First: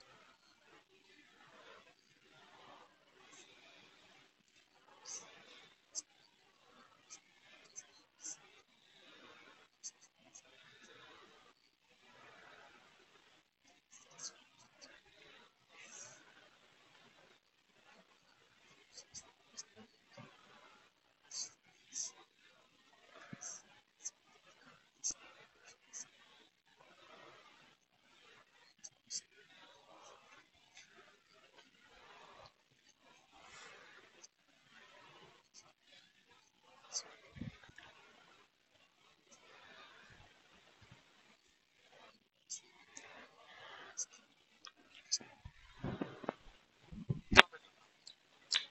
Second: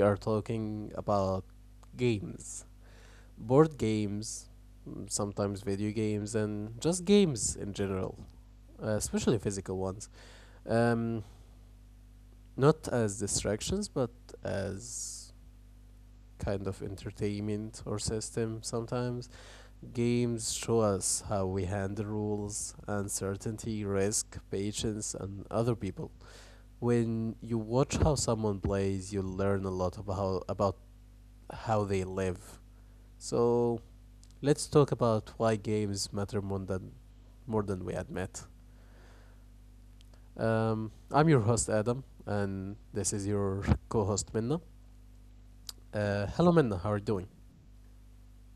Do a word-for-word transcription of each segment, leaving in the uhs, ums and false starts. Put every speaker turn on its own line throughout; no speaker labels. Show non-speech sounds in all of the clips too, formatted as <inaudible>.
are talking about games, board games, mm, sometimes video games, and just games in general, uh, especially physical ones. Um, not as distractions, but as kind of entertainment or system sometimes. Games show us how we handle rules, uncertainty, risk, patience, and other people when you watch how someone plays, you learn a lot about how, about how they live. So let's talk about why games matter more than more than we admit. Um, I'm your host Adam, and this is your <laughs> co-host Minna. Uh, hello Minna, how are you doing?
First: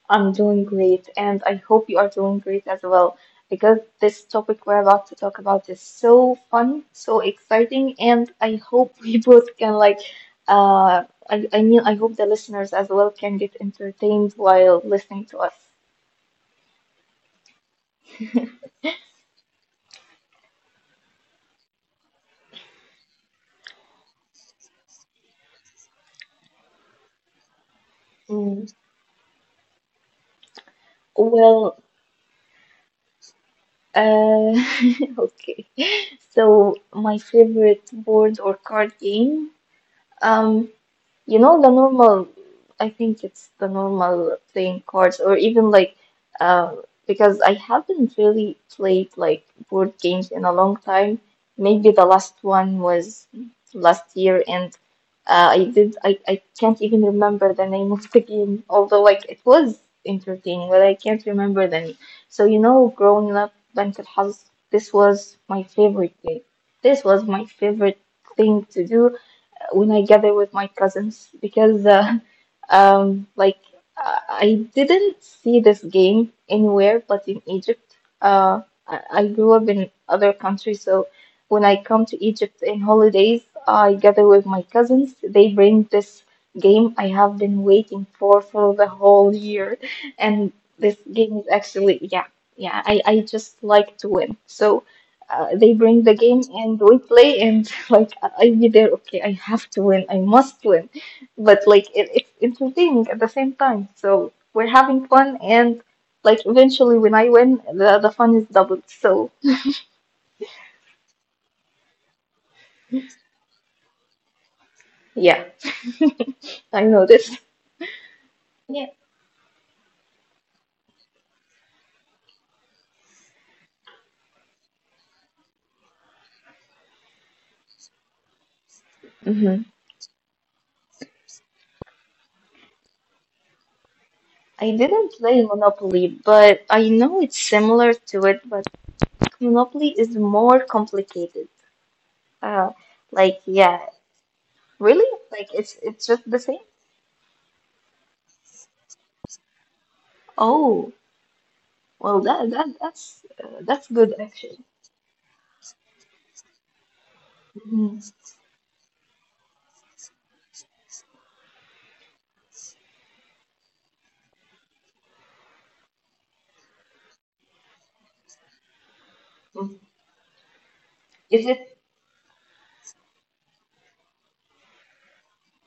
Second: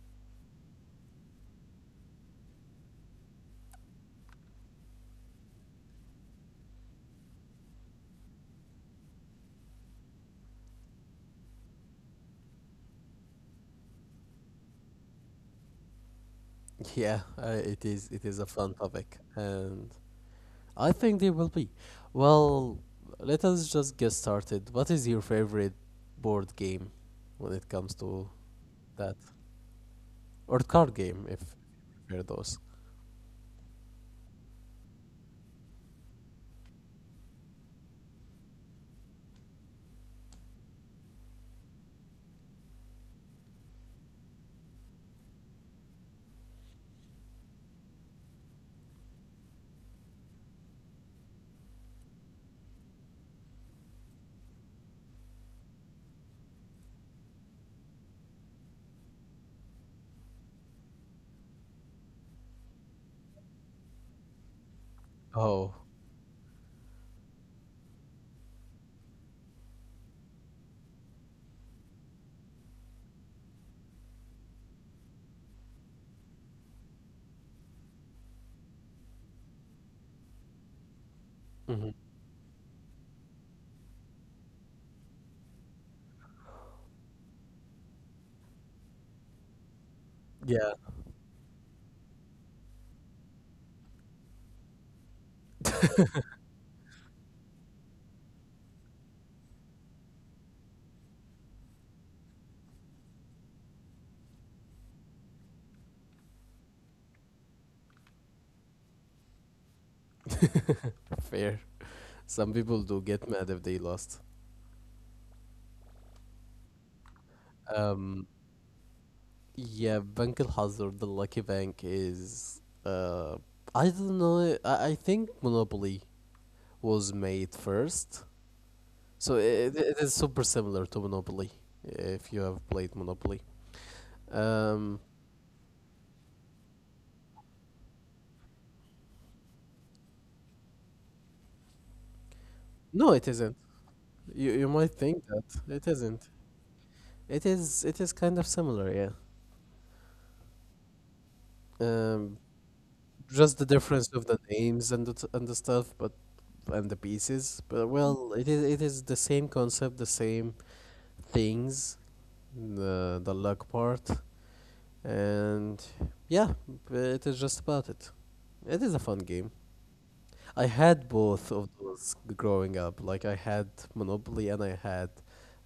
I'm doing great, and I hope you are doing great as well because this topic we're about to talk about is so fun, so exciting, and I hope <laughs> we both can like uh I, I mean I hope the listeners as well can get entertained while listening to us.
<laughs> Yeah, uh, it is it is a fun topic, and I think they will be. Well, let us just get started. What is your favorite board game when it comes to
Mm,
that, or card game if
Well,
there are those?
uh <laughs> okay. So my favorite board or card game. Um You know, the normal, I think it's the normal playing cards, or even like, um, because I haven't really played like board games in a long time. Maybe the last one was last year, and uh, I did, I, I can't even remember the name of the game, although like it was entertaining, but I can't remember the name. So, you know, growing up, Bank House, this was my
Oh,
favorite game. This was my favorite thing to do when I gather with my cousins, because uh, um like I I didn't see this game anywhere but in Egypt. Uh, I, I grew up in other countries, so when I
hmm,
come to Egypt in holidays, I gather with my cousins. They bring this game I have been waiting for for the whole year, <laughs> and
yeah,
this game is actually, yeah, yeah, I I just like to win. So uh, they bring the game and we play, and <laughs> like I- I'll be there. Okay, I have to win. I must win. But like it, it's entertaining at the same time. So we're having fun, and like eventually when I win, the the fun is doubled. So
fair. Some people do get mad if they lost.
yeah, I know this.
Um,
Yeah,
yeah, Bank Al Hazard, the lucky bank, is. Uh, I don't know. I, I think Monopoly was made first. So
mm-hmm.
it, it is super similar to Monopoly if you have played Monopoly.
I
Um,
didn't play Monopoly, but I know it's similar to it. But Monopoly is more complicated. Uh,
no, it
like
isn't.
yeah,
You, you might
really?
think that.
Like it's
It
it's just
isn't.
the same.
It is it is kind of similar, yeah.
Oh. Well,
Um,
that, that that's uh,
just the
that's
difference
good
of the
actually.
names and the t- and the stuff, but and the pieces. But
Mhm.
well, it is it is the same concept, the same things, the the luck part, and yeah, it is just about it. It is a fun game.
mm
I had
Is
both of
it?
those g- growing up. Like I had Monopoly and I had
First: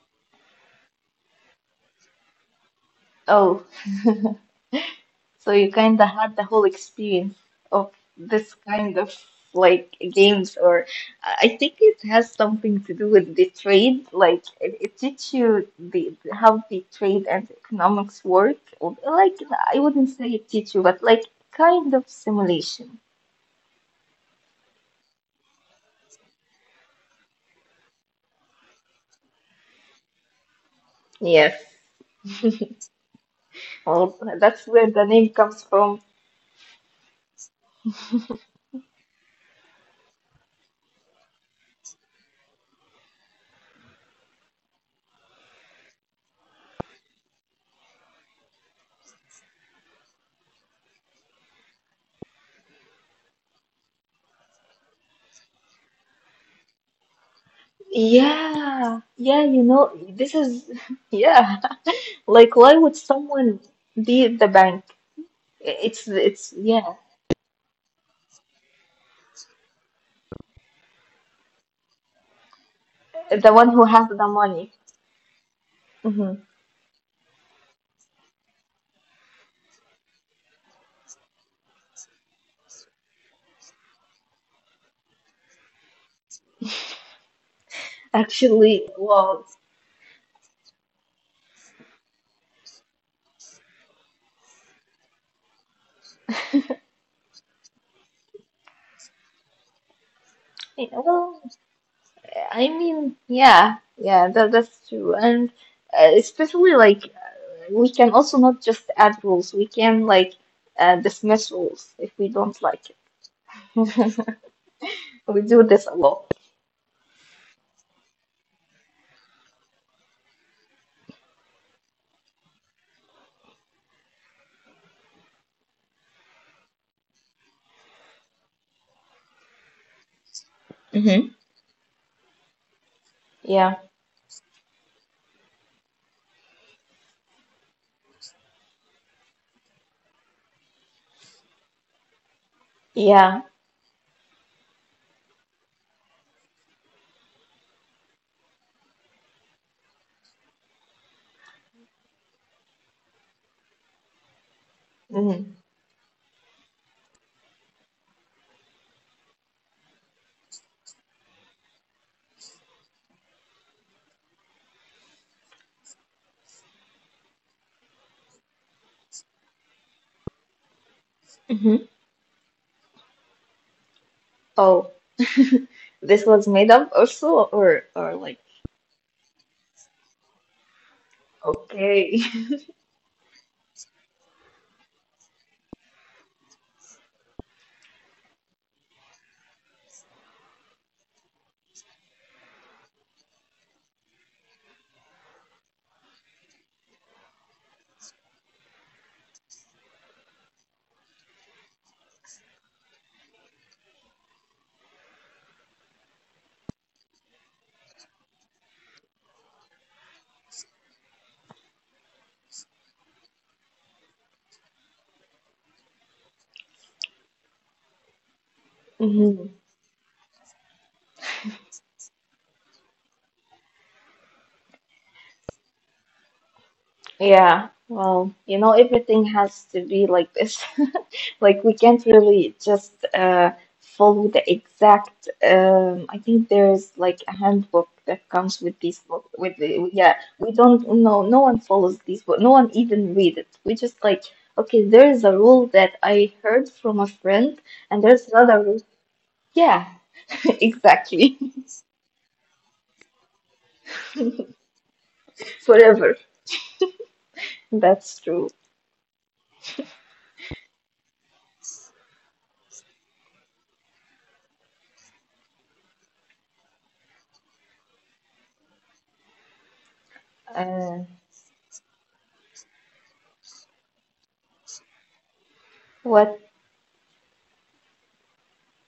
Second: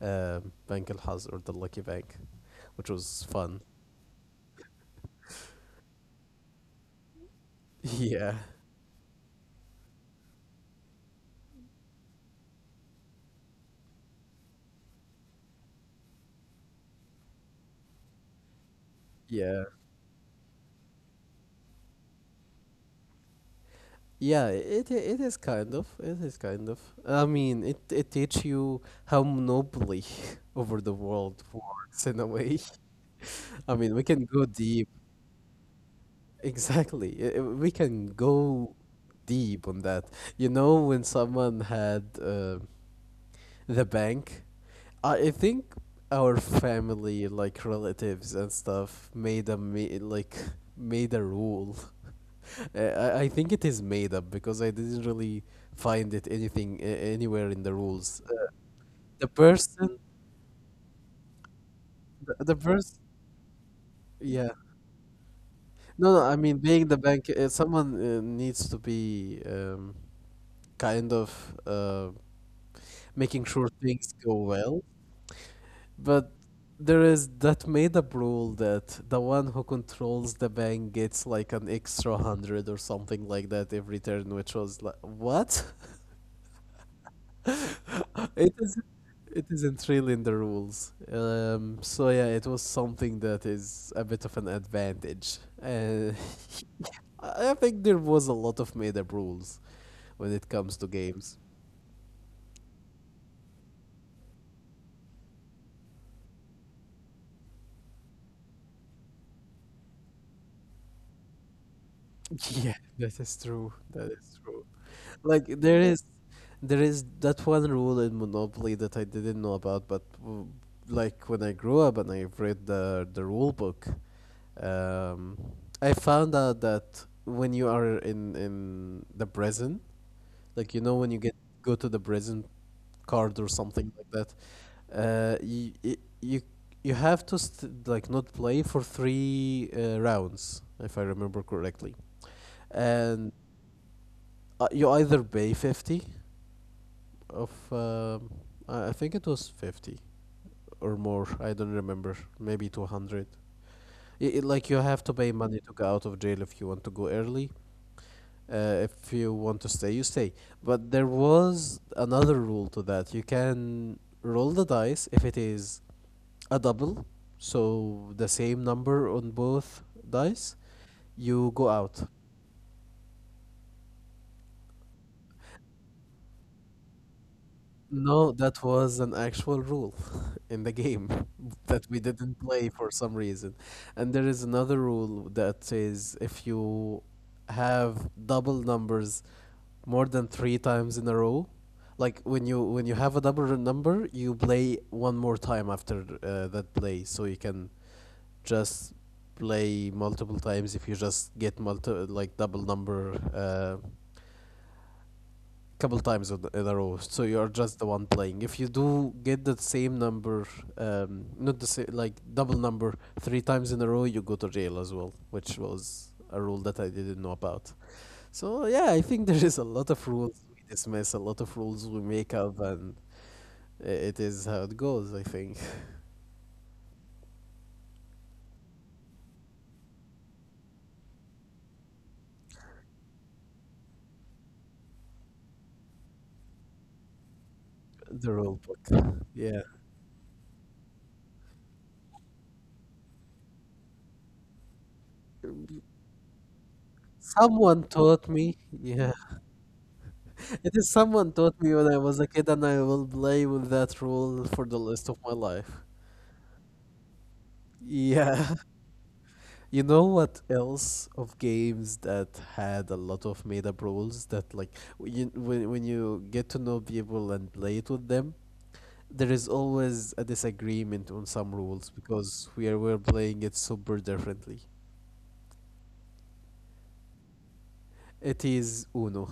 um, Bank Al Haz or the Lucky Bank, which was fun.
Oh, so you kind of had the whole experience of
<laughs> Yeah,
this kind of like games, or I I think it has something to do with the trade. Like it, it teaches you the how the trade and economics work. Or, like
yeah.
I wouldn't say it teach you, but like kind of simulation.
Yeah, it i- it is kind of. It is kind of. I mean, it it teach you how monopoly <laughs> over the world
Yes.
works in a way. <laughs> I mean, we
Well,
can go
that's where
deep.
the name comes from.
Exactly. I- I- we can go deep on that. You know, when someone had uh, the bank. I I think our family, like relatives and stuff, made a me like made a rule. <laughs> Uh, I I think it is made up because I didn't really find it anything uh, anywhere in the rules. Uh,
Yeah,
the
yeah, you know,
person,
this is <laughs> yeah. <laughs>
the,
Like
the
why would
person,
someone be the
yeah.
bank? It's
No, no. I
it's
mean,
yeah,
being the bank, uh, someone uh, needs to be um, kind of uh, making
the
sure
one who has
things
the
go
money.
well. But
hmm
there is that made up rule that the one who controls the bank gets like an extra hundred or something like that every turn, which was like what? <laughs> it is
Actually, well,
it isn't really in the rules. Um, so yeah, it was something that is a bit of an advantage. And <laughs> I I think there was a lot of made up rules when it comes
you
to
know,
games.
well, I mean, yeah, yeah, that that's true. And uh, especially like uh, we can also not just add rules. We can like uh, dismiss rules if we don't
<laughs> Yeah,
like it.
that is true. That is true.
We
Like
do
there
this a
is,
lot.
there is that one rule in Monopoly that I didn't know about, but w- like when I grew up and I read the the rule book, um, I found out that when you are in in the prison, like you know when you
Hmm.
get go to the prison card or
Yeah,
something like that, uh, you you you have to st- like not play for three uh, rounds, if I remember correctly, and
yeah.
uh, you either pay fifty of um, I I think it was fifty or more. I don't remember. Maybe two hundred. I I like you have to pay
Hmm.
money to get out of jail if you want to go early. Uh, if you want to stay, you stay. But there was another rule to that. You can roll the dice if it is a double, so the same number on both dice, you go out.
Oh, <laughs> this was made up also, or or
No,
like
that was an actual rule <laughs> in the game <laughs> that we
okay.
didn't play for some reason. And there is another rule that says if you have double numbers more than three times in a row, like when you when you have a double number, you play one more time after uh, that play, so you can just play multiple times if you just get multi like double number uh, couple times in in a row, so you're just the one playing if you do get the same number, um not the same like double number three times in a row, you go to jail as well, which was a rule that I didn't know about. So yeah, I think there
<laughs>
is a lot
Hmm.
of rules we dismiss, a lot of rules we make up, and i- it is how it goes, I think.
Yeah. Well, you know, everything has to be like this. <laughs> Like we can't really just uh follow the exact. Um, I think there's like a
<laughs> The
handbook
rule
that
book,
comes with
yeah.
these book with the yeah. We don't, no no one follows these book. No one even read it. We just like okay. There is a rule that I heard from a
Someone
friend,
taught me,
and there's
yeah.
another rule. Yeah,
<laughs> It is someone
<laughs>
taught me when
exactly.
I was a kid and I will play with that rule for the rest of my life,
<laughs> Forever.
yeah.
That's true.
You know what else of games that had a lot of made-up rules that like w- you, when when you get to know people and play it with them, there is always a disagreement on
Uh,
some rules because we are we're playing it super differently.
what?
It is Uno.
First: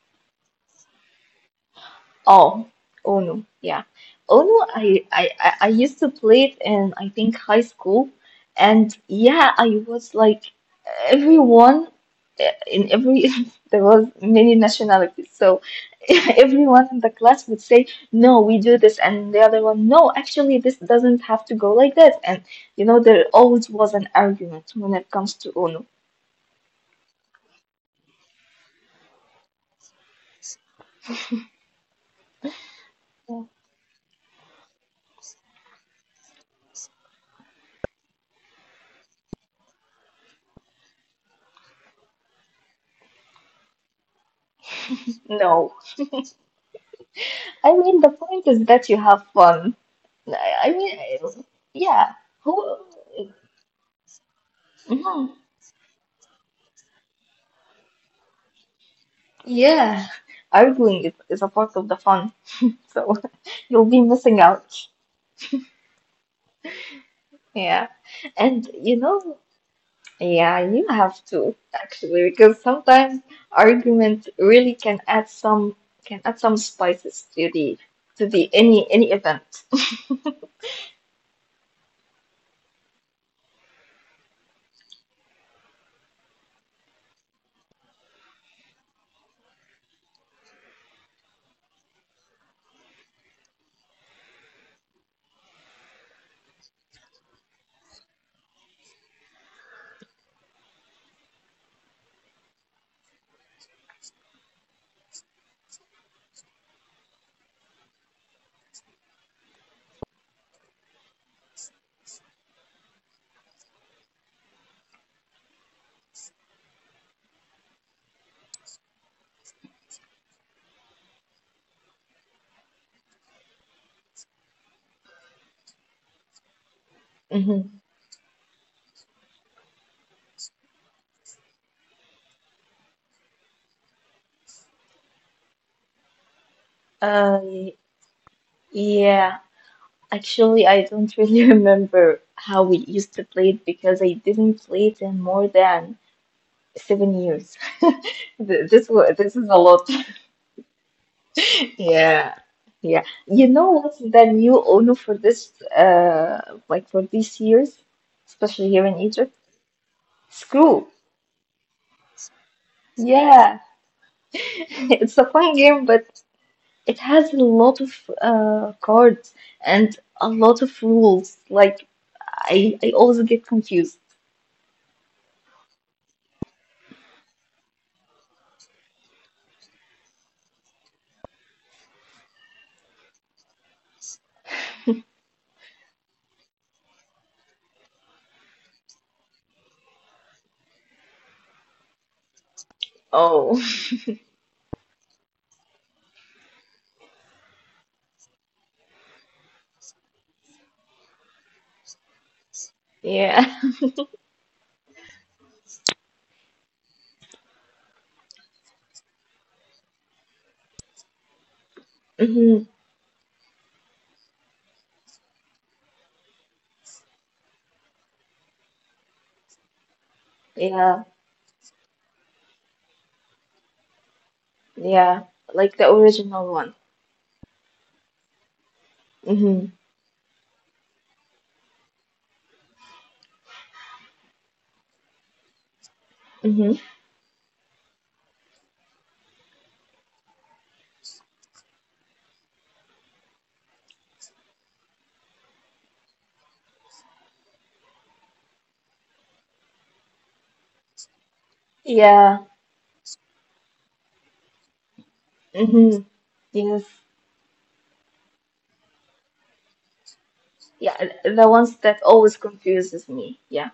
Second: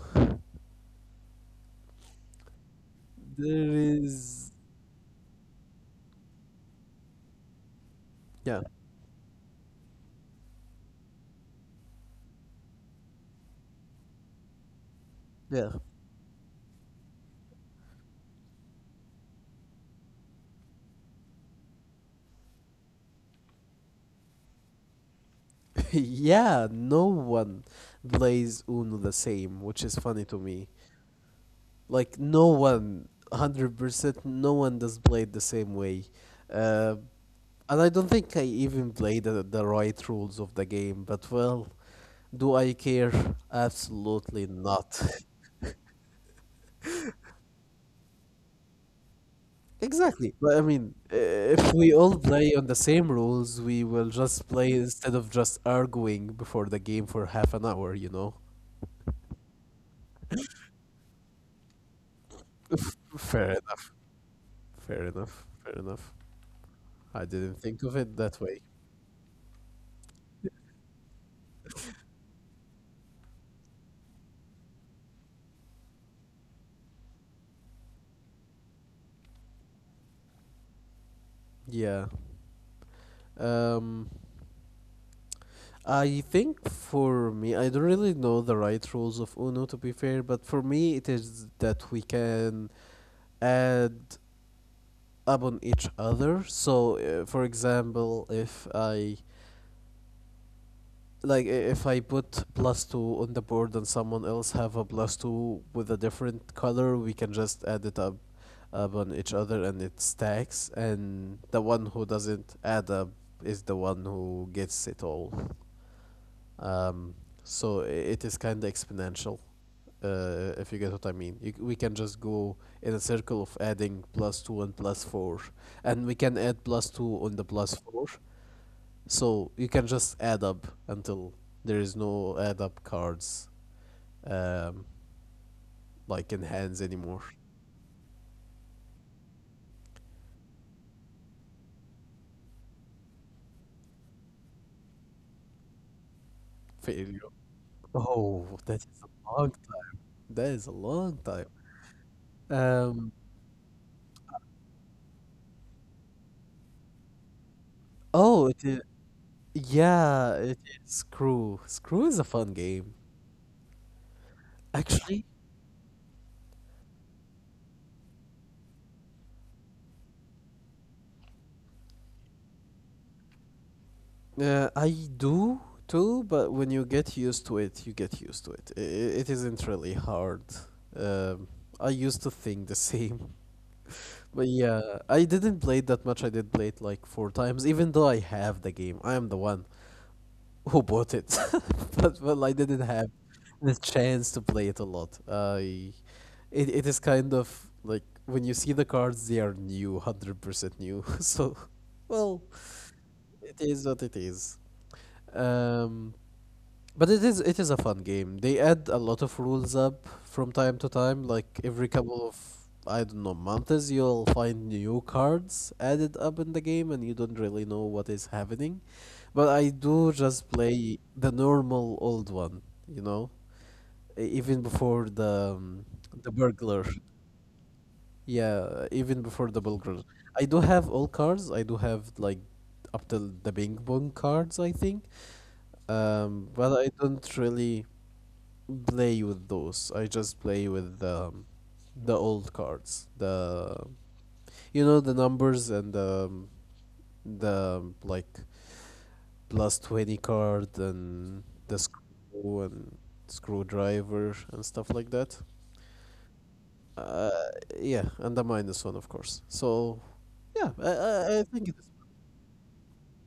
Oh, Ono.
There
Yeah,
is
Ono. I, I I I used to play it in I think high school, and
yeah,
yeah, I was like everyone, uh, in every <laughs> there was many nationalities, so
yeah.
<laughs> everyone in the class would say, "No, we do this," and the other one, "No, actually, this doesn't have to go like that." And you know, there always was an argument when it comes to Ono.
<laughs> Yeah. No one plays Uno the same, which is funny to me. Like no, one hundred percent no one does play it the same way. uh, and I don't think I even play the, the right rules of the game, but well, do I care? Absolutely not.
No, I mean the point is that you have fun.
<laughs>
I, I
Exactly.
mean,
But I
I-
mean, uh,
yeah,
if we
who?
all play on the same rules, we will just play
Mhm.
instead of just arguing before the game for half an hour, you know.
Yeah, arguing is, is a part of the fun, so
<laughs> F-
<laughs> you'll be
fair
missing
enough,
out.
fair enough, fair enough. I
Yeah,
didn't think of
and
it
you
that way,
know, yeah, you have to actually, because sometimes argument really can add some can add some spices to the to the any any event.
yeah. um I think for me, I don't really know the right rules of Uno to be fair, but for me, it is that we can add up on each other. So, uh, for example, if I like i- if I put plus two on the board and someone else have a plus two with a different color, we can just add it up up on each other and it stacks. And the one who doesn't add up is the one who gets it all. Um, so it is kind of exponential, uh, if you get what I mean. You, c- we can just go in a circle of adding plus two and plus four, and we can add plus two
<laughs>
on the
hmm
plus four. So you can just add up until there is no add up cards, um, like in hands anymore.
Uh, yeah. Actually, I don't really <laughs> remember how we used to play it because I didn't play it in more than seven
Failure.
years. <laughs>
Oh,
Th- This
that
was
is a
this is a
long
lot.
time.
<laughs>
That is a long time.
Yeah, yeah.
Um,
You know what's the new Uno for this uh like for these years, especially
oh,
here
it
in
is.
Egypt?
Yeah,
Screw.
it is Screw. Screw is a fun game.
Yeah, <laughs> it's a fun
Actually,
game, but it has a lot of uh cards and a lot of rules. Like I I always get confused.
Uh, I do too, but when you get used to it, you get used to it. I i- it isn't really hard. Um, I used to think the same. <laughs> But yeah, I didn't play it that much. I did play it like four times, even though I have the game. I am the one who bought it. <laughs> But well, I didn't have
Oh,
the chance to play it a lot. I it, it is kind of like when you see the cards, they are new, one hundred percent new. <laughs> So, well.
<laughs> yeah.
It is what it is. Um, but it is it is a fun game. They add a lot of rules up from time to time. Like every
Mhm.
couple of I don't know months, you'll find new cards added up in the game, and you don't really know what is happening. But I do just
Yeah,
play the normal old one, you know, e- even
yeah,
before
like the
the um,
original one.
the burglar. Yeah,
Mm-hmm.
even before the Bulgars. I do have all cards. I do have like up till the Bing Bong cards, I think.
Mm-hmm.
Um, but I don't really play with those. I just play with um, the old cards. The you know the numbers and the um, the um, like plus twenty card and the
Yeah.
screw and screwdriver and stuff like that.
Mm-hmm. Yes.
Uh, yeah, and the minus one, of course. So
Yeah,
yeah, I,
th- the ones
I I
that
think it is.
always confuses me. Yeah.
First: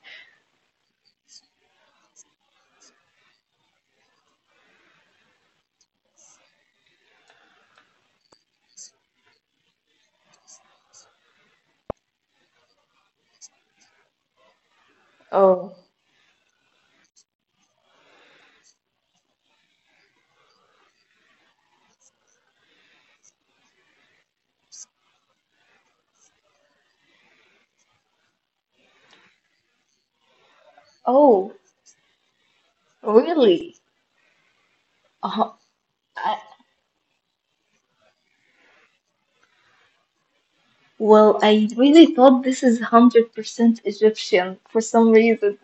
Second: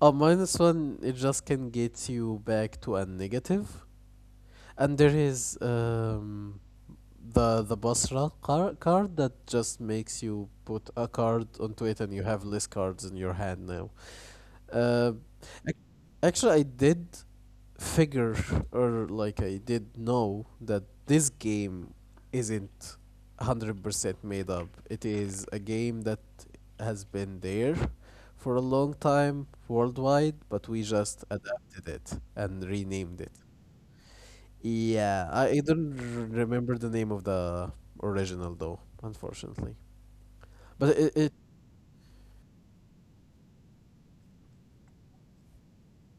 A minus one, it just can get you back to a negative. And there is um, the the Basra car- card that just makes you put a card onto it and you have less cards in your hand now. Uh,
Oh.
ac- actually, I did figure <laughs> or like I did know that this game isn't one hundred percent made up. It is a game that has been there for a long time worldwide, but we just
Oh,
adapted it and renamed it.
really?
Yeah, I I
Uh,
don't r-
I,
remember the name of the original though, unfortunately. But it, it
well, I really thought this is one hundred percent Egyptian for some reason.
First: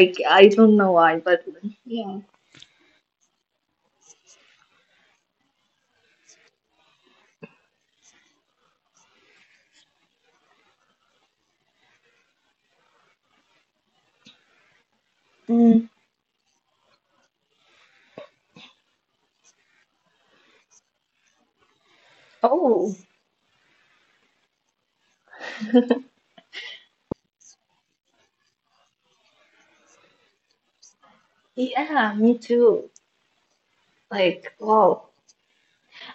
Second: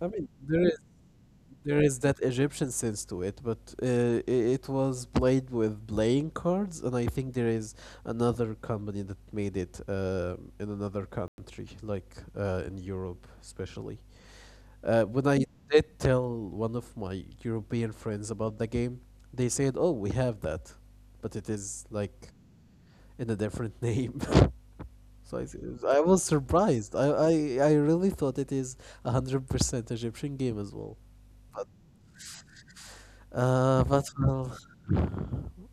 I mean,
I
there
don't
is.
know why, but
There is
yeah.
that Egyptian sense to it, but uh, i- it was played with playing cards, and I think there is another company that made it uh, in another country, like uh, in Europe, especially. Uh, when
Mm.
I did tell one of my European friends about the game, they said, "Oh, we have that," but it is like
Oh,
in a different <laughs> name. so I, s- I was surprised. I, I, I really thought it is a hundred percent Egyptian game as well.
yeah, me too.
Uh, but
Like,
well,
wow.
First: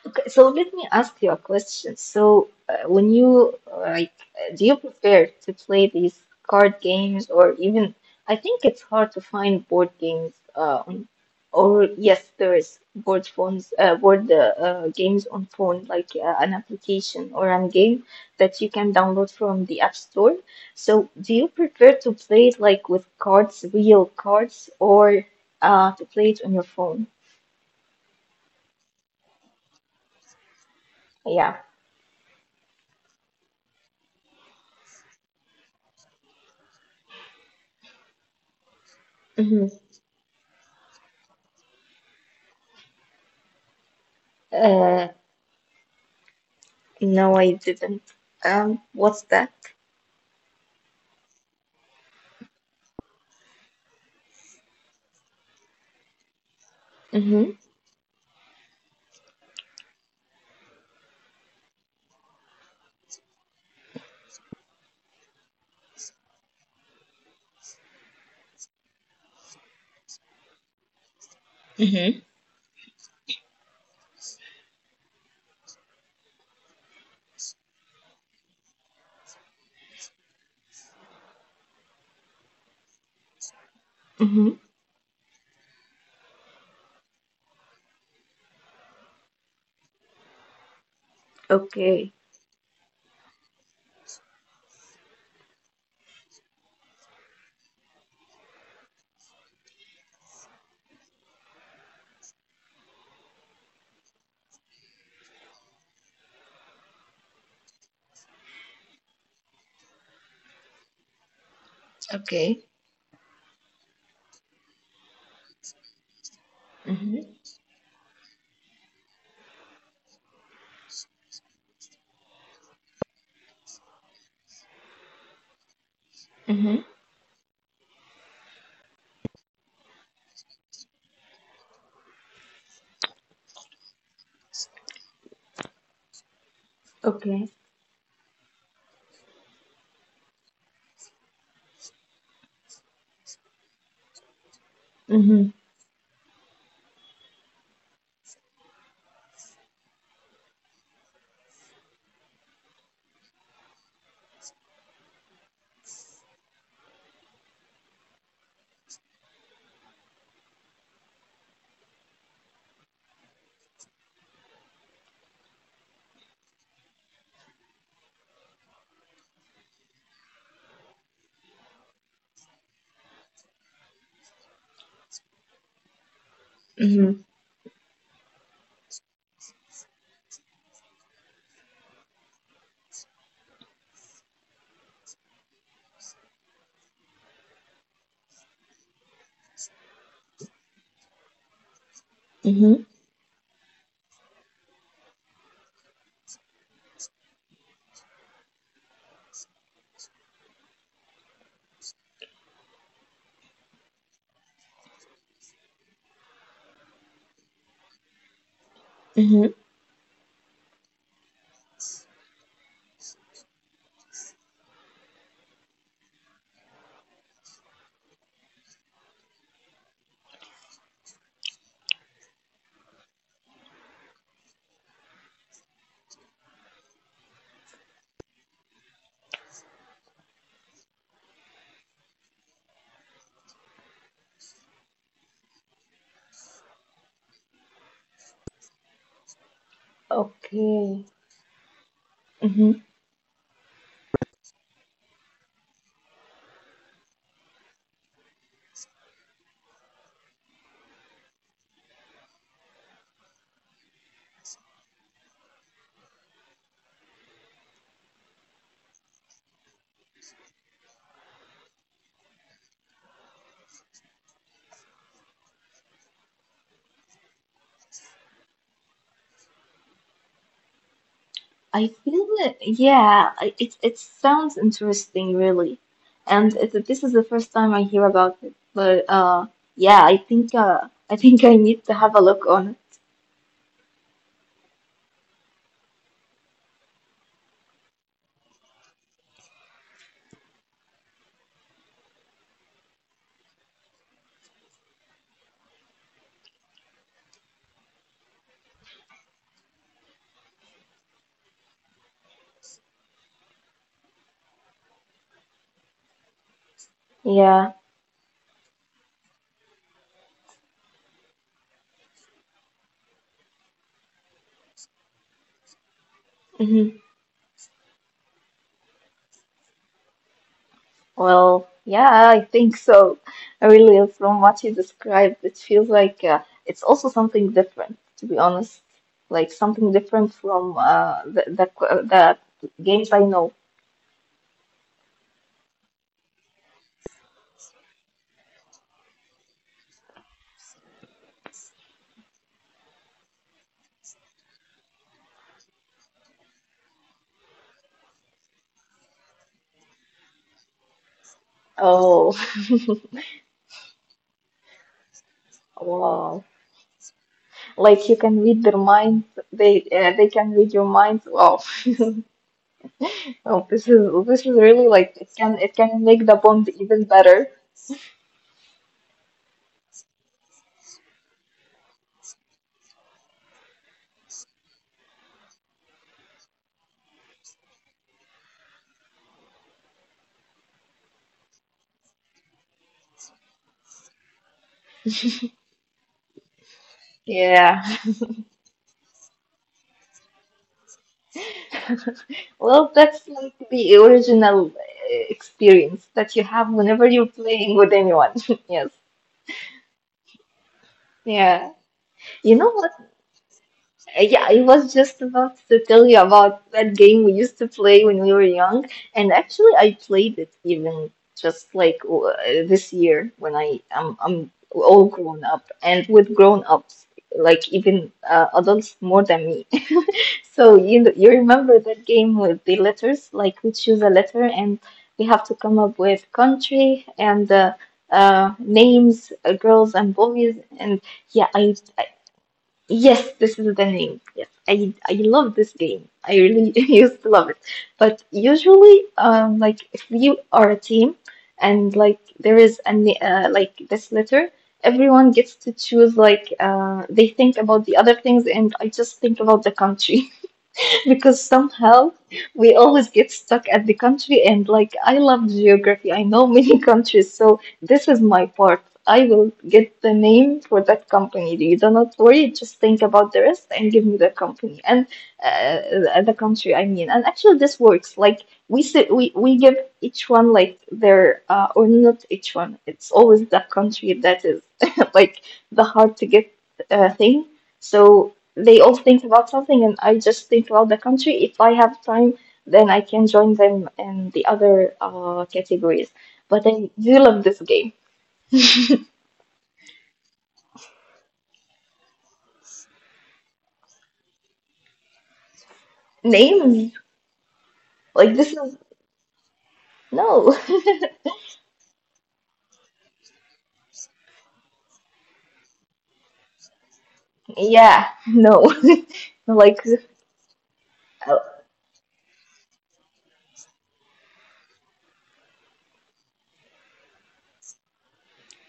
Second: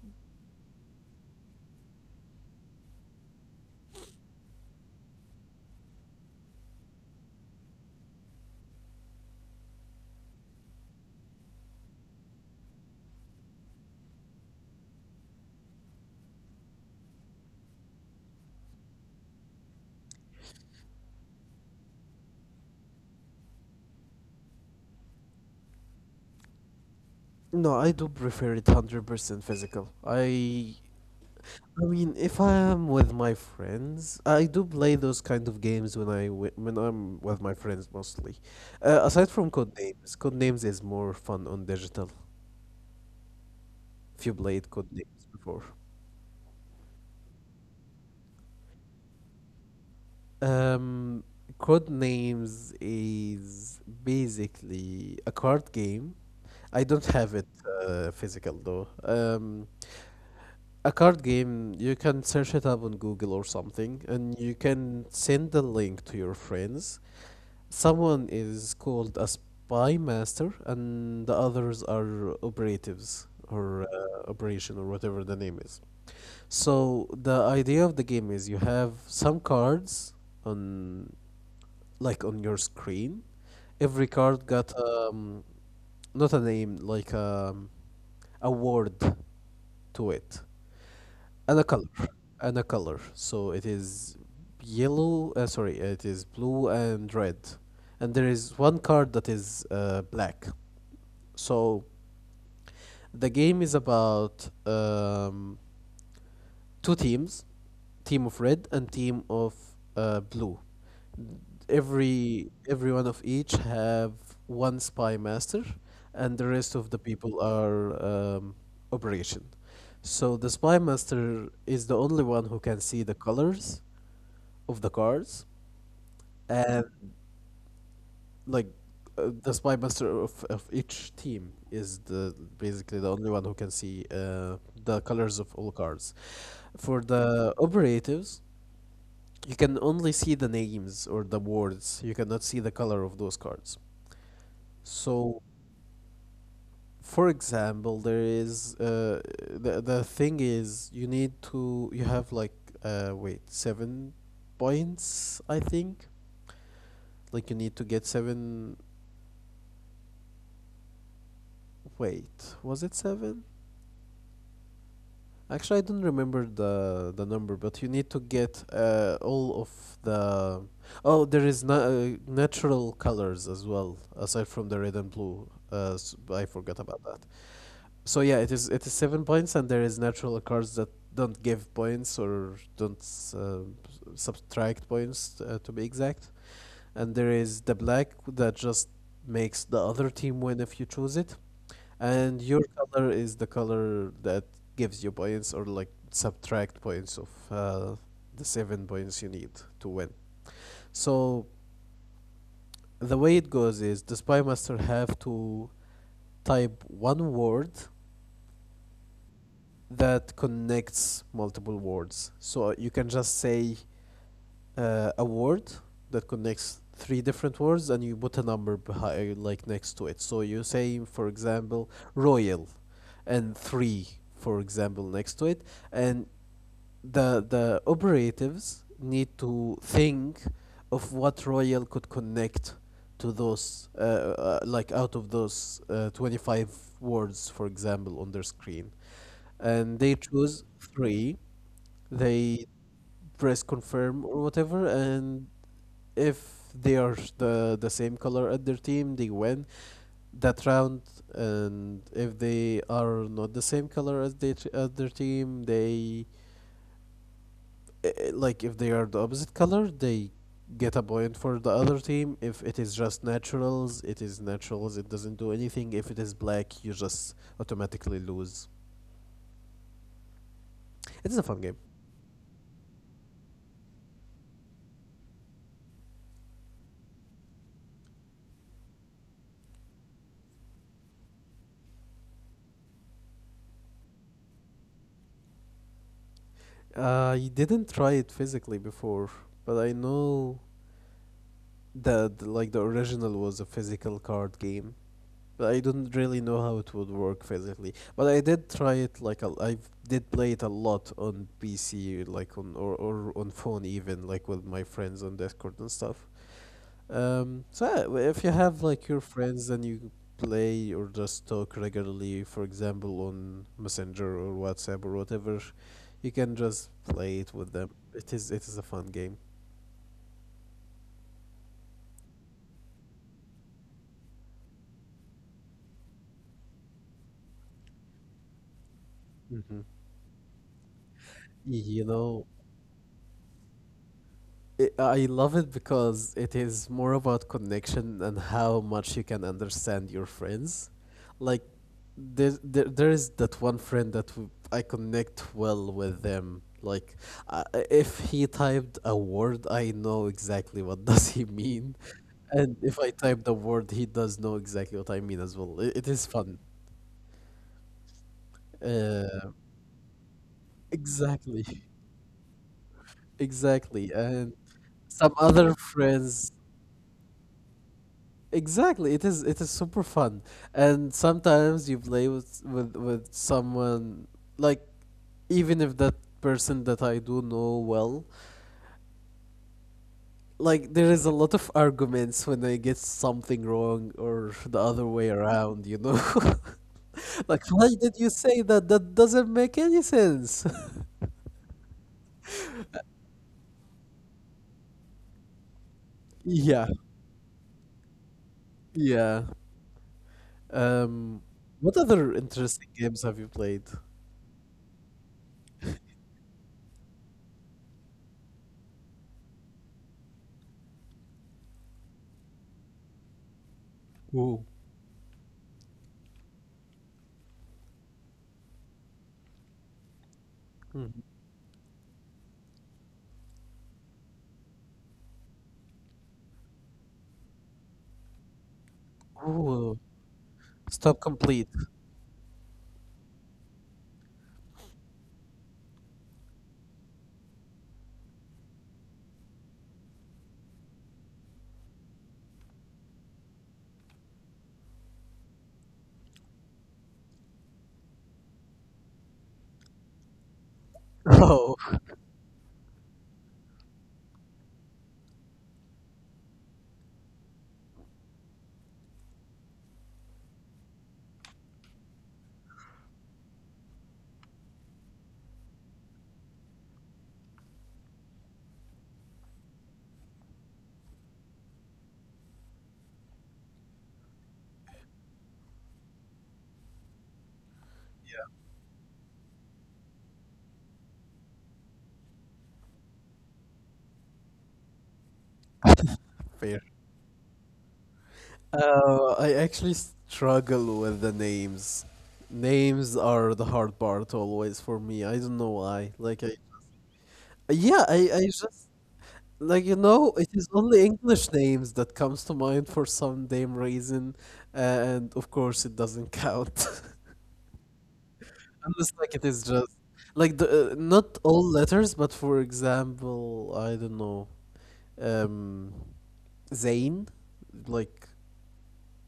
Okay, so let me ask you a question. So, uh, when you uh, like, uh, do you prefer to play these card games or even? I think it's hard to find board games. Um, or yes, there is board phones, uh, board uh, uh, games on phone, like uh, an application or a game that you can download from the App Store. So, do you prefer to play it like with cards, real cards, or uh, to play it on your phone?
No, I do prefer it one hundred percent physical. I
Yeah.
I mean, if I am with my friends, I do play those kind of games when I wi- when I'm with my friends mostly. Uh, aside from
Mm-hmm.
code names, code names is more fun on digital. If you played code
Uh,
names before,
No, I didn't. Um, what's that?
um, code names is basically a card game. I don't have it
Mm-hmm.
uh, physical though. Um, a card game, you can search it up on Google or something, and you can send the link to your friends. Someone is called a spy master, and the others
Mm-hmm.
are operatives or uh, operation or whatever the name is. So the idea of the game is you have some cards on like on your screen. Every card
Mm-hmm.
got um, not a name like um, a word to it, and a color
Okay.
and a color so it is yellow uh, sorry it is blue and red, and there is one card that is uh, black. So the game is about um, two teams, team of red and team of uh, blue. Every
Okay.
every one of each have one spy master, and the rest of the
Mm-hmm.
people are um, operation. So the spy master is the only one who can see the colors of the cars,
Mm-hmm.
and like uh, the spy master of, of each team is the basically the only one who can see uh, the colors of all cars. For
Okay.
the operatives, you can only see the names or the words. You cannot see the color of those cards.
Mm-hmm.
So, for example, there is uh, the the thing is you need to you have like uh wait seven points I think. Like you need to get seven. Wait, was it seven? Actually, I don't remember the the number, but you need to get uh, all of the. Oh, there is na- uh, natural colors as well, aside from the red and blue. Uh, s I forgot about
Mm-hmm.
that. So yeah, it is it is seven points, and there is natural cards that don't give points or don't s- uh, s- subtract points uh, to be exact. And there is the black that just makes the other team win if you choose it. And your
Mm-hmm.
color is the color that gives you points or like subtract points of uh, the seven points you need to win. So the way it goes is the spy master have to type one word
Mm-hmm.
that connects multiple words. So you can just say uh, a word that connects three different words and you put a number behind like next to it. So you say for example royal and three for example next to it, and the the operatives need to think of what royal could connect to those uh, uh, like out of those uh, twenty-five words for example on their screen, and they choose
Okay.
three.
Mm-hmm.
They press confirm or whatever, and if they are the the same color at their team, they win that round, and if they are not the same color as they as their team, they uh, like if they are the opposite color, they get a point for the other team. If it is just naturals, it is naturals. It doesn't do anything. If it is black, you just automatically lose. It's a fun
I
game.
feel it. Yeah, I- it it sounds interesting, really. And it, this is the first time I hear about it. But uh, yeah, I think uh, I think I need to have a look on it.
Uh, I didn't try it physically before, but I know that like the original was a physical card game. But I don't really know how it would work physically. But I did try it like a, I did play it a lot on P C, like on or, or on phone even, like with my friends on Discord and stuff. Um, so
Yeah.
yeah, if you have like your friends and you play or just talk regularly, for example, on Messenger or WhatsApp or whatever, you can just play it with them. It is it is a fun game.
Well, yeah, I think so. I Really, from what you described, it feels like uh, it's also something different, to be honest.
Hmm.
Like something different from uh, the,
You
the
know,
the games I know.
it, I love it because it is more about connection and how much you can understand your friends. Like there, there, there is that one friend that w- I connect well with them. Like uh, if he typed a word, I know exactly what <laughs> does he mean,
Oh,
and if I type the word, he does know exactly what I mean as well. It, it is
<laughs>
fun.
wow! Like you
Uh,
can read their minds. They uh, they can
exactly.
read your mind. Wow! <laughs>
<laughs> Exactly, and
Oh, this is this
some
is
other
really, like it can
friends.
it can make the bond even better.
Exactly. It is it is super fun. And sometimes you play with with with someone like even if that person that I do know well, like there is a lot of arguments when I get something wrong or the other way around, you know. <laughs> Like
Yeah.
why did you say that? That doesn't make any sense. <laughs>
Well, that's like the original uh, experience that you have
Yeah.
whenever you're playing with anyone. <laughs> Yes.
Yeah. Um
Yeah.
what other
You know
interesting
what?
games have you played?
Uh, Yeah, I was just about to tell you about that game we used to play when we were young, and actually I played it even just like w- uh, this year when I am
Ooh.
I'm, all grown up and with grown ups, like even uh, adults more than me. So you know,
Mhm.
you remember that game with the letters? Like we choose a letter and we have to come up with country and uh, uh, names, uh, girls
Ooh.
and boys. And
Stop
yeah,
complete.
I, I yes, this is the name. Yes, I I love this game. I really <laughs> used to love it. But usually, um, like if you are a team, and like there is a na- uh, like this letter. Everyone gets to choose, like, uh, they think about the other things, and I just think about the country. <laughs> <laughs> because
Oh.
somehow we always get stuck at the country, and like I love geography. I know many <laughs> countries, so this is my part. I will get the name for that company. You do not worry, just think about the rest and give me the company and uh, the country I mean. And actually this works. Like we say, we, we give each one like their uh, or not each one. It's always the country that is <laughs> like the hard to get uh, thing. So they all think about something and I just think about the country. If I have time, then I can join them in the other uh, categories. But
Fair.
I do love this game.
uh, I actually struggle with the names. Names are the hard part always for me. I don't know why. Like I,
Names,
yeah,
like
I, I
this
just
is
like you know, it
no.
is only
<laughs>
English names that comes to mind for some damn reason, and of course it doesn't count <laughs>
Yeah, no. <laughs>
unless like it is
Like,
just like the uh,
uh,
not all letters, but for example, I don't know, um, Zane, like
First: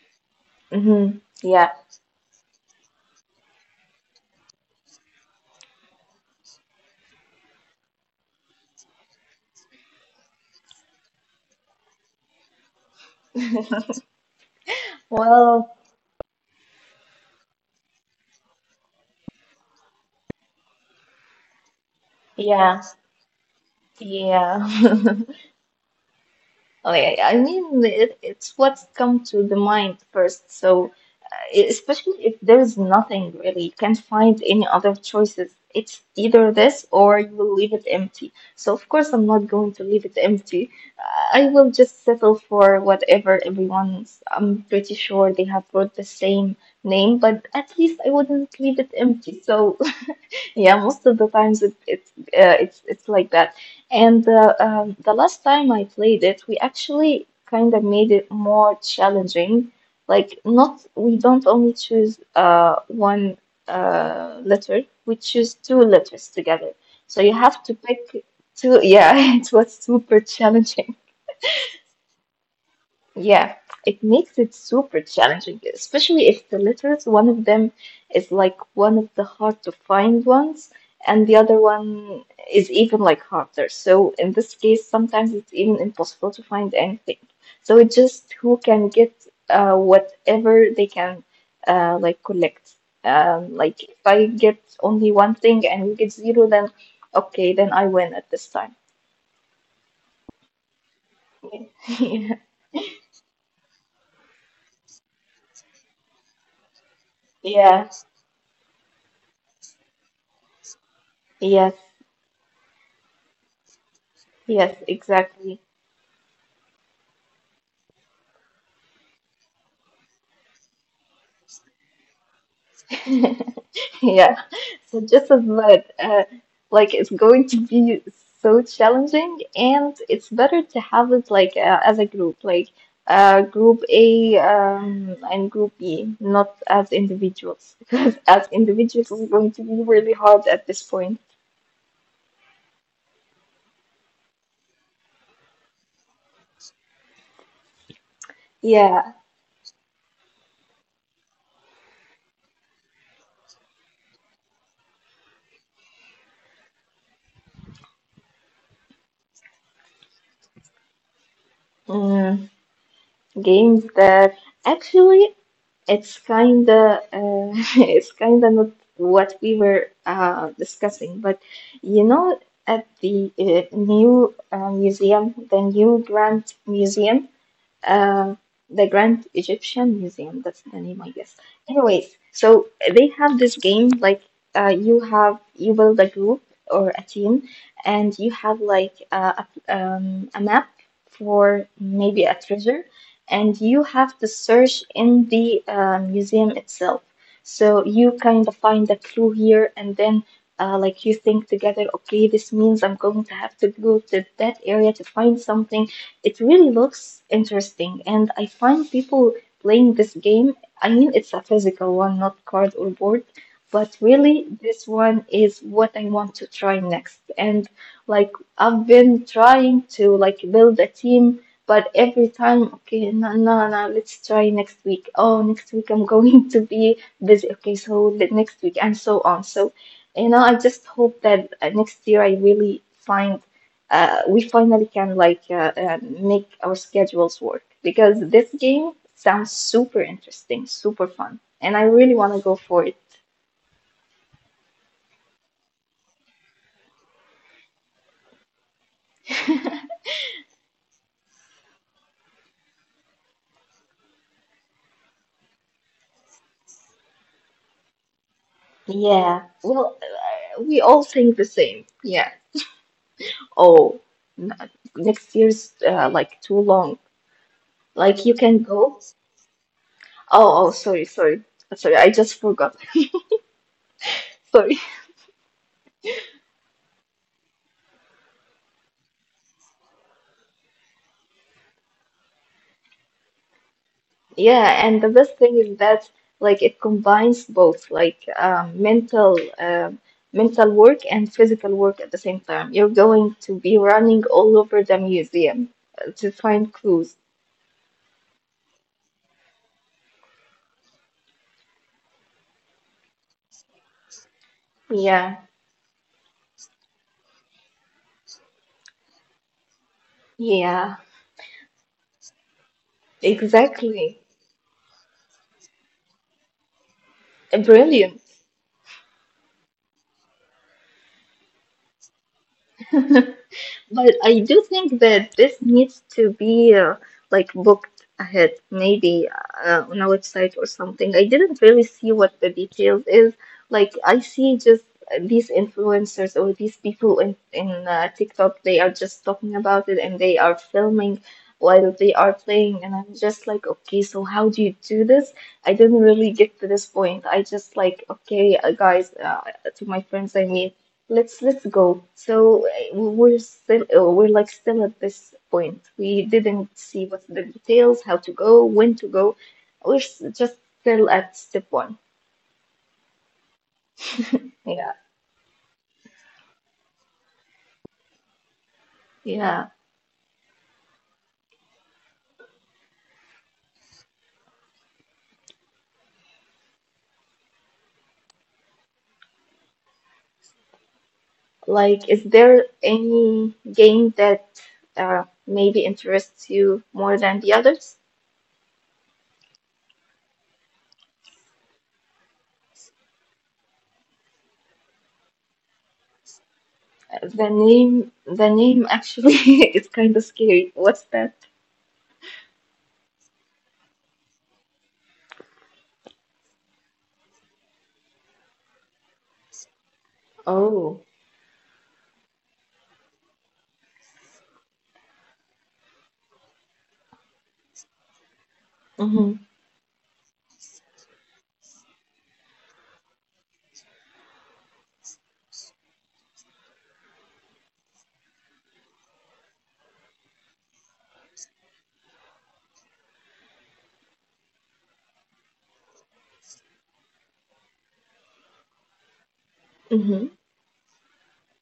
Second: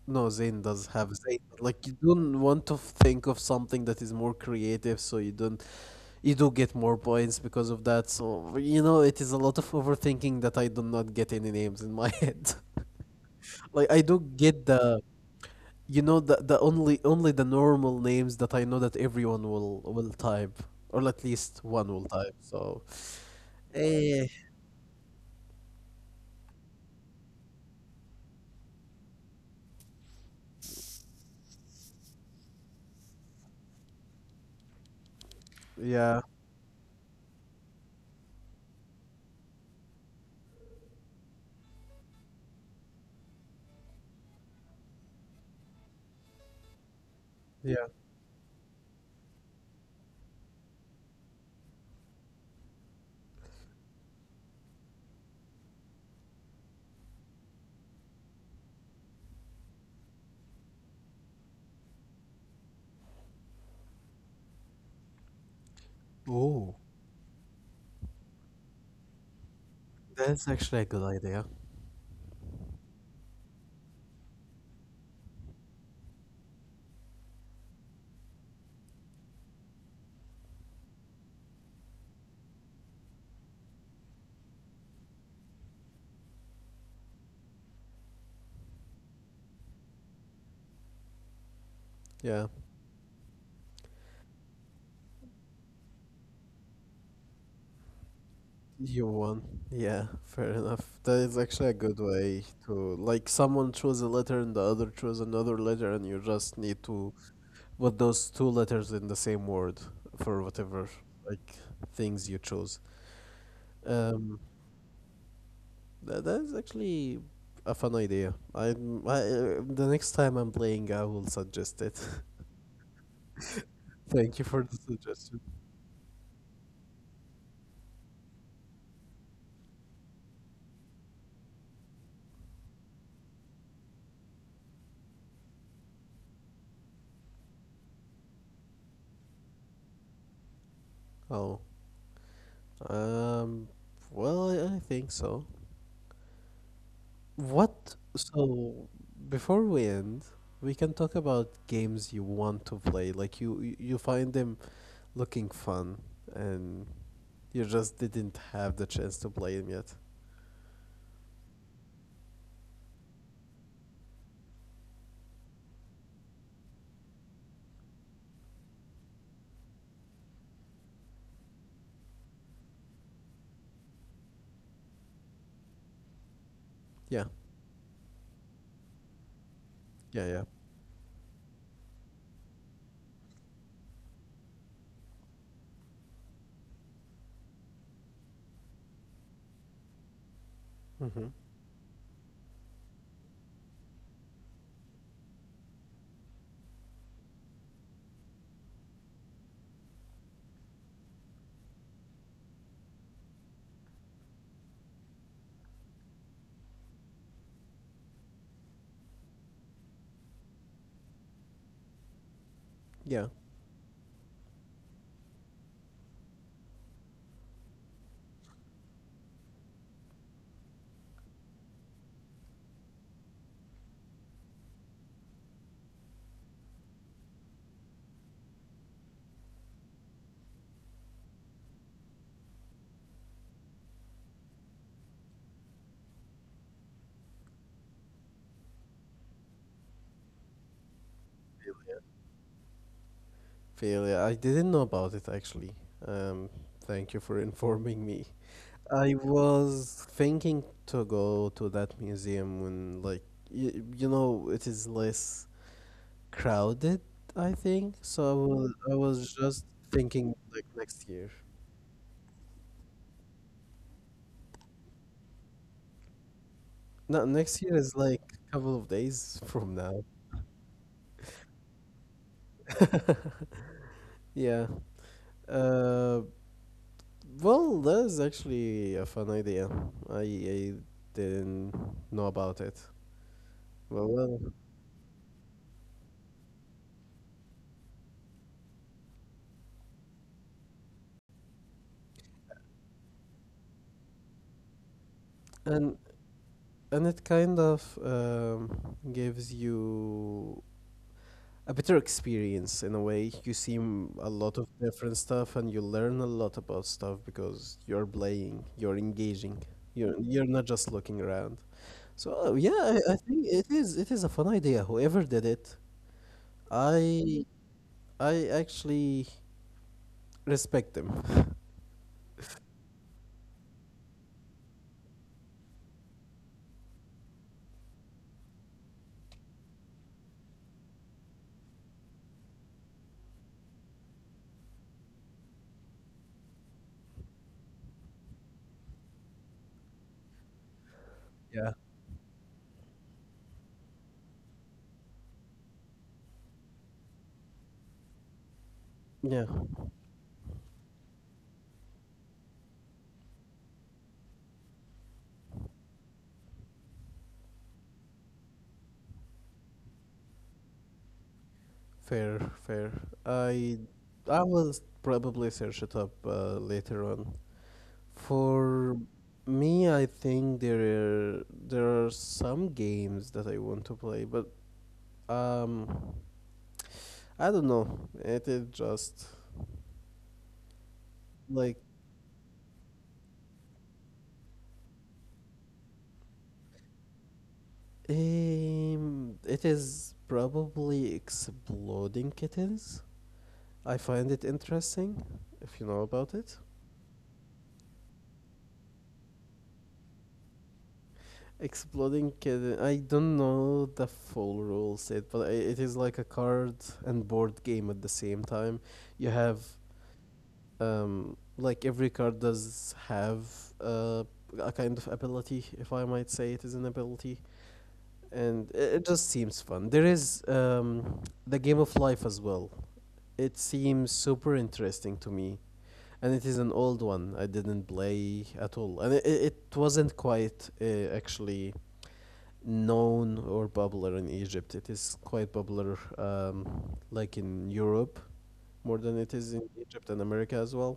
No, Zane does have
mhm,
Zane.
yeah.
Like you don't want to think of something that is more creative, so you don't you do get more points because of that. So you know, it is a lot of overthinking that I do not get any names in my <laughs> head.
<laughs>
Like I do get the
Well,
you know the the only only the normal names that I know that everyone will will type or at least one will
yeah,
type. So
yeah.
eh,
<laughs> Oh, yeah, yeah. I mean, it, it's what's come to the mind first. So uh, especially if there's nothing really, you can't find any other choices. It's either
yeah,
this or you will leave it empty. So, of course, I'm not going to leave it empty. Uh, I will just settle for whatever everyone's. I'm pretty sure they have got the same name, but at least I
yeah.
wouldn't leave it empty. So, yeah, most of the times it, it's uh, it's it's like that. And uh, um, the last time I played it, we actually kind of made it more challenging. Like not we don't only choose uh one uh letter, we choose two letters together. So you
Oh,
have to pick two. Yeah, <laughs> it was super challenging.
that's actually a good idea.
Yeah, it makes it super challenging, especially if the letters, one of them is like one of the hard to find ones, and the other one is even like harder. So in this case, sometimes it's even impossible to find anything. So it's just who can get uh, whatever they can uh, like collect.
Yeah.
Um, like if I get only one thing and you get zero, then okay, then I win at this time.
You won. Yeah, fair enough. That is actually a
<laughs>
good way to like someone chose a letter and the other chose another letter and you just need to
Yeah,
put those two letters in the same word for whatever
yes,
like things you chose.
yes,
Um
exactly.
that, that is actually a fun idea. I'm, I uh, the next time I'm playing I will suggest it. <laughs>
<laughs> Yeah. So
Thank you
just
for
as
the
that,
suggestion.
uh, like it's going to be so challenging, and it's better to have it like uh, as a group, like uh, group A um, and group B, not as individuals, <laughs> because as individuals it's going to be really hard at this point.
Oh. Um well I, I think so. What?
Yeah.
So, before we end, we can talk about games you want to play. Like you, you you find them looking fun, and you just didn't have the chance to play them yet.
Mm, games that actually It's kinda uh, <laughs> it's kinda not what we were uh, discussing, but you know, at the uh, new uh, museum, the new Grand Museum,
Yeah,
uh, the Grand Egyptian Museum. That's the
yeah,
name, I
yeah.
guess. Anyways, so they have this game like uh, you have you build a group or a team, and you have like uh, a um, a map for
Mm-hmm.
maybe a treasure, and you have to search in the uh, museum itself. So you kind of find a clue here, and then. Uh, like you think together, okay, this means I'm going to have to go to that area to find something, it really looks interesting, and I find people playing this game. I mean, it's a physical one, not card or board, but
Yeah.
really, this one is what I want to try next. And like, I've been trying to like build a team, but every time, okay, no, no, no, let's try next week. Oh, next week I'm going <laughs> to be busy. Okay, so the next week, and so on. So, you know, I just hope that uh, next year I really find uh, we finally can like uh, uh, make our schedules work because this game sounds super interesting, super fun, and I really want to go for it.
Failure. I didn't know about it actually. Um, thank you for <laughs> informing me. I was thinking to go to that museum when, like, you, you know, it is less crowded, I think. So I
Yeah,
was I
well,
was just
uh, we all
thinking
think
like
the
next
same.
year.
Yeah. Oh, n- next year's uh, like too long.
No,
Like you
next year
can
is like
go.
a couple of days from
Oh, oh,
now.
sorry, sorry, sorry. I just forgot. <laughs>
<laughs>
Sorry.
Yeah. Uh, well, that is actually a fun idea. I, I didn't know about it. Well,
Yeah, and
well,
the best thing is that like it combines both like um, mental um mental work and physical work at the same time. You're going to be running all over the museum uh, to
and
find clues.
and it kind of um, gives you a better experience in a way. You see m- a lot of
Yeah,
different stuff and you learn a lot about stuff because you're playing, you're engaging, you're
yeah,
you're not just looking around. So uh, yeah, I, I think
exactly.
it is it is a fun idea. Whoever did it, I
Brilliant.
I actually respect them. <laughs>
But I do think that this needs to be uh, like booked ahead, maybe uh, on a website or something. I didn't really see what the details is. Like I see just uh, these influencers or these people in in uh, TikTok, they are just talking about it and they are filming while they are
Yeah.
playing, and I'm just like, okay, so how do you do this? I didn't really get to this point. I just like, okay, uh, guys, uh, to my
Yeah.
friends I mean. Let's let's go. So uh, we're still uh, we're like still at this point. We didn't see what's the details, how to go, when to go. We're s- just still at step one.
Fair, fair. I
Yeah,
I will probably search it up uh, later on. For
yeah.
me, I think there are there are some games that I want to play, but um, I don't know. It is just
Like,
like
is there any game that uh, maybe interests you more than the others?
um, it is probably exploding kittens. I find it interesting, if you know about it.
Uh, The name, the name actually <laughs> is kind of scary. What's that?
Exploding kitten. I don't know the full rule set, but i- it is like a card and board game at the same time. You have
Oh.
um, like every card does have uh, a kind of ability, if I might say it is an ability, and
Mm-hmm.
it, it just seems fun. There is um, the game of life as well. It seems super interesting to me, and it is an old one. I didn't play at all, and it, it it wasn't quite uh, actually known or popular in Egypt. It is quite popular, um, like in Europe more than it is in
Mm-hmm.
Egypt and America as well.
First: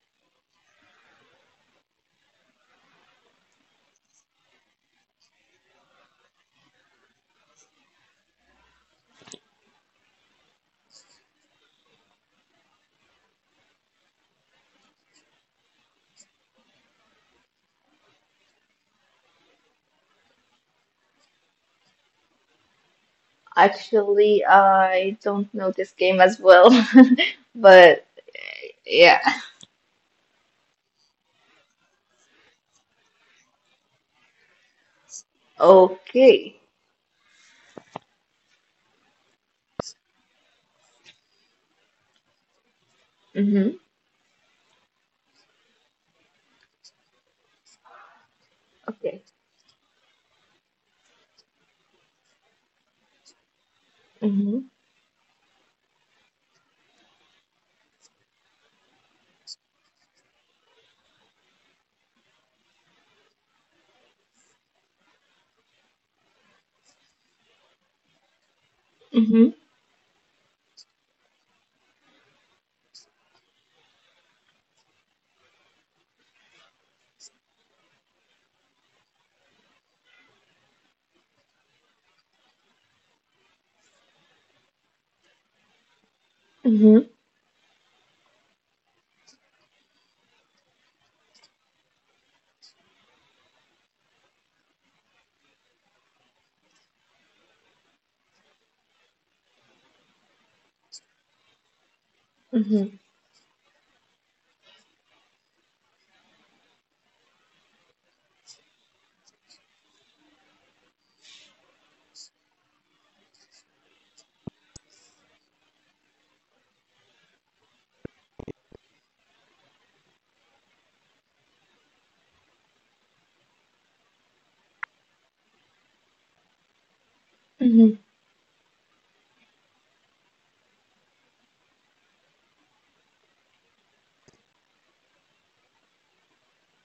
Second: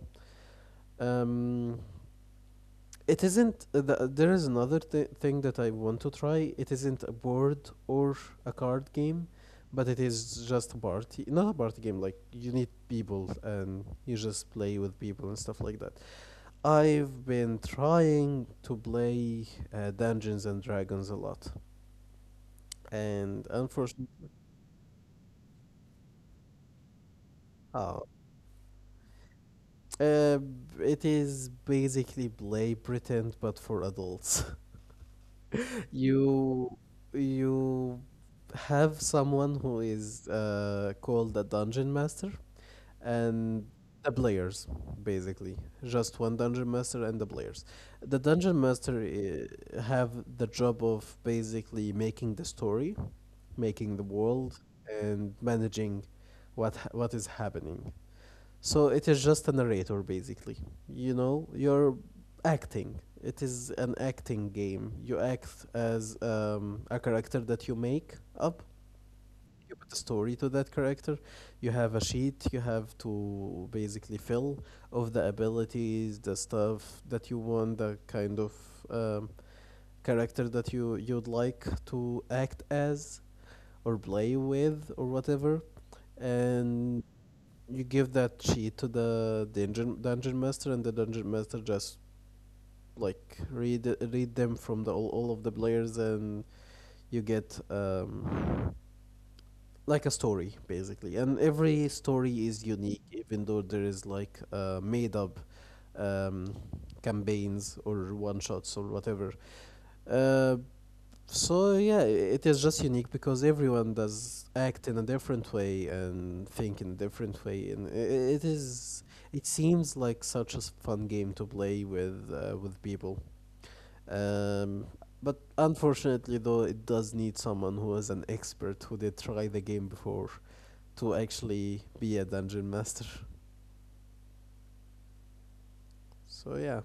Um, It isn't. uh, th- There is another th- thing that I want to try. It isn't a board or a card game, but it is just a party. Not a party game. Like you need people and you just play with people and stuff like that. I've been trying to play uh, Dungeons and Dragons a lot, and unfortunately,
Actually, I don't know this game as well, <laughs>
oh,
but yeah.
uh, it is basically play pretend but for adults.
Okay.
You you have someone who is uh, called a dungeon master, and
Mm-hmm.
the players basically just one dungeon master and the players the dungeon master
Okay.
uh, have the job of basically making the story, making the
Mm-hmm.
world, and managing what ha- what is happening, so it is just a narrator, basically. You know, you're acting. It is an acting game. You act as um, a character that you make up.
Mm-hmm.
You put a story to that character. You have a sheet you have to basically fill of the abilities, the stuff that you want, the kind of um, character that you you'd like to act as or play with or whatever, and
Mm-hmm.
you give that sheet to the dungeon dungeon master, and the dungeon master just like read read them from the all, all of the players, and you get um, like a story basically. And every story is
Mm-hmm.
unique, even though there is like uh, made up um, campaigns or one shots or whatever. Uh, so yeah, it is just unique because everyone does act in a different way and think in a different way, and i- it is. It seems like such a s- fun game to play with uh, with people. Um, but unfortunately, though, it does need someone who
Mm-hmm.
is an expert who did try the game before to actually be a dungeon master. So yeah,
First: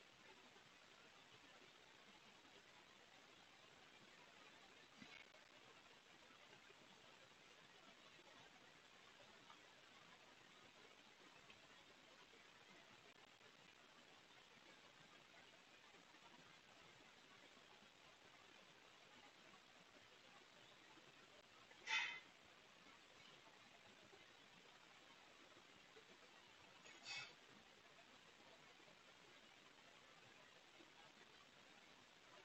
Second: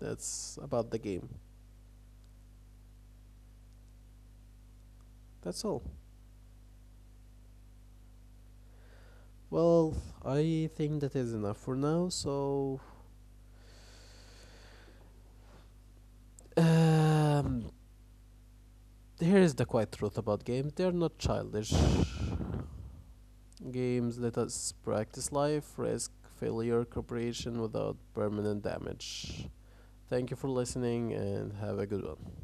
that's about the game. That's all. Well, I think that is enough for now. So um, here's the quiet truth about games: they're not childish. Games let us practice life, risk, failure, cooperation without permanent damage. Thank you for listening and have a good one.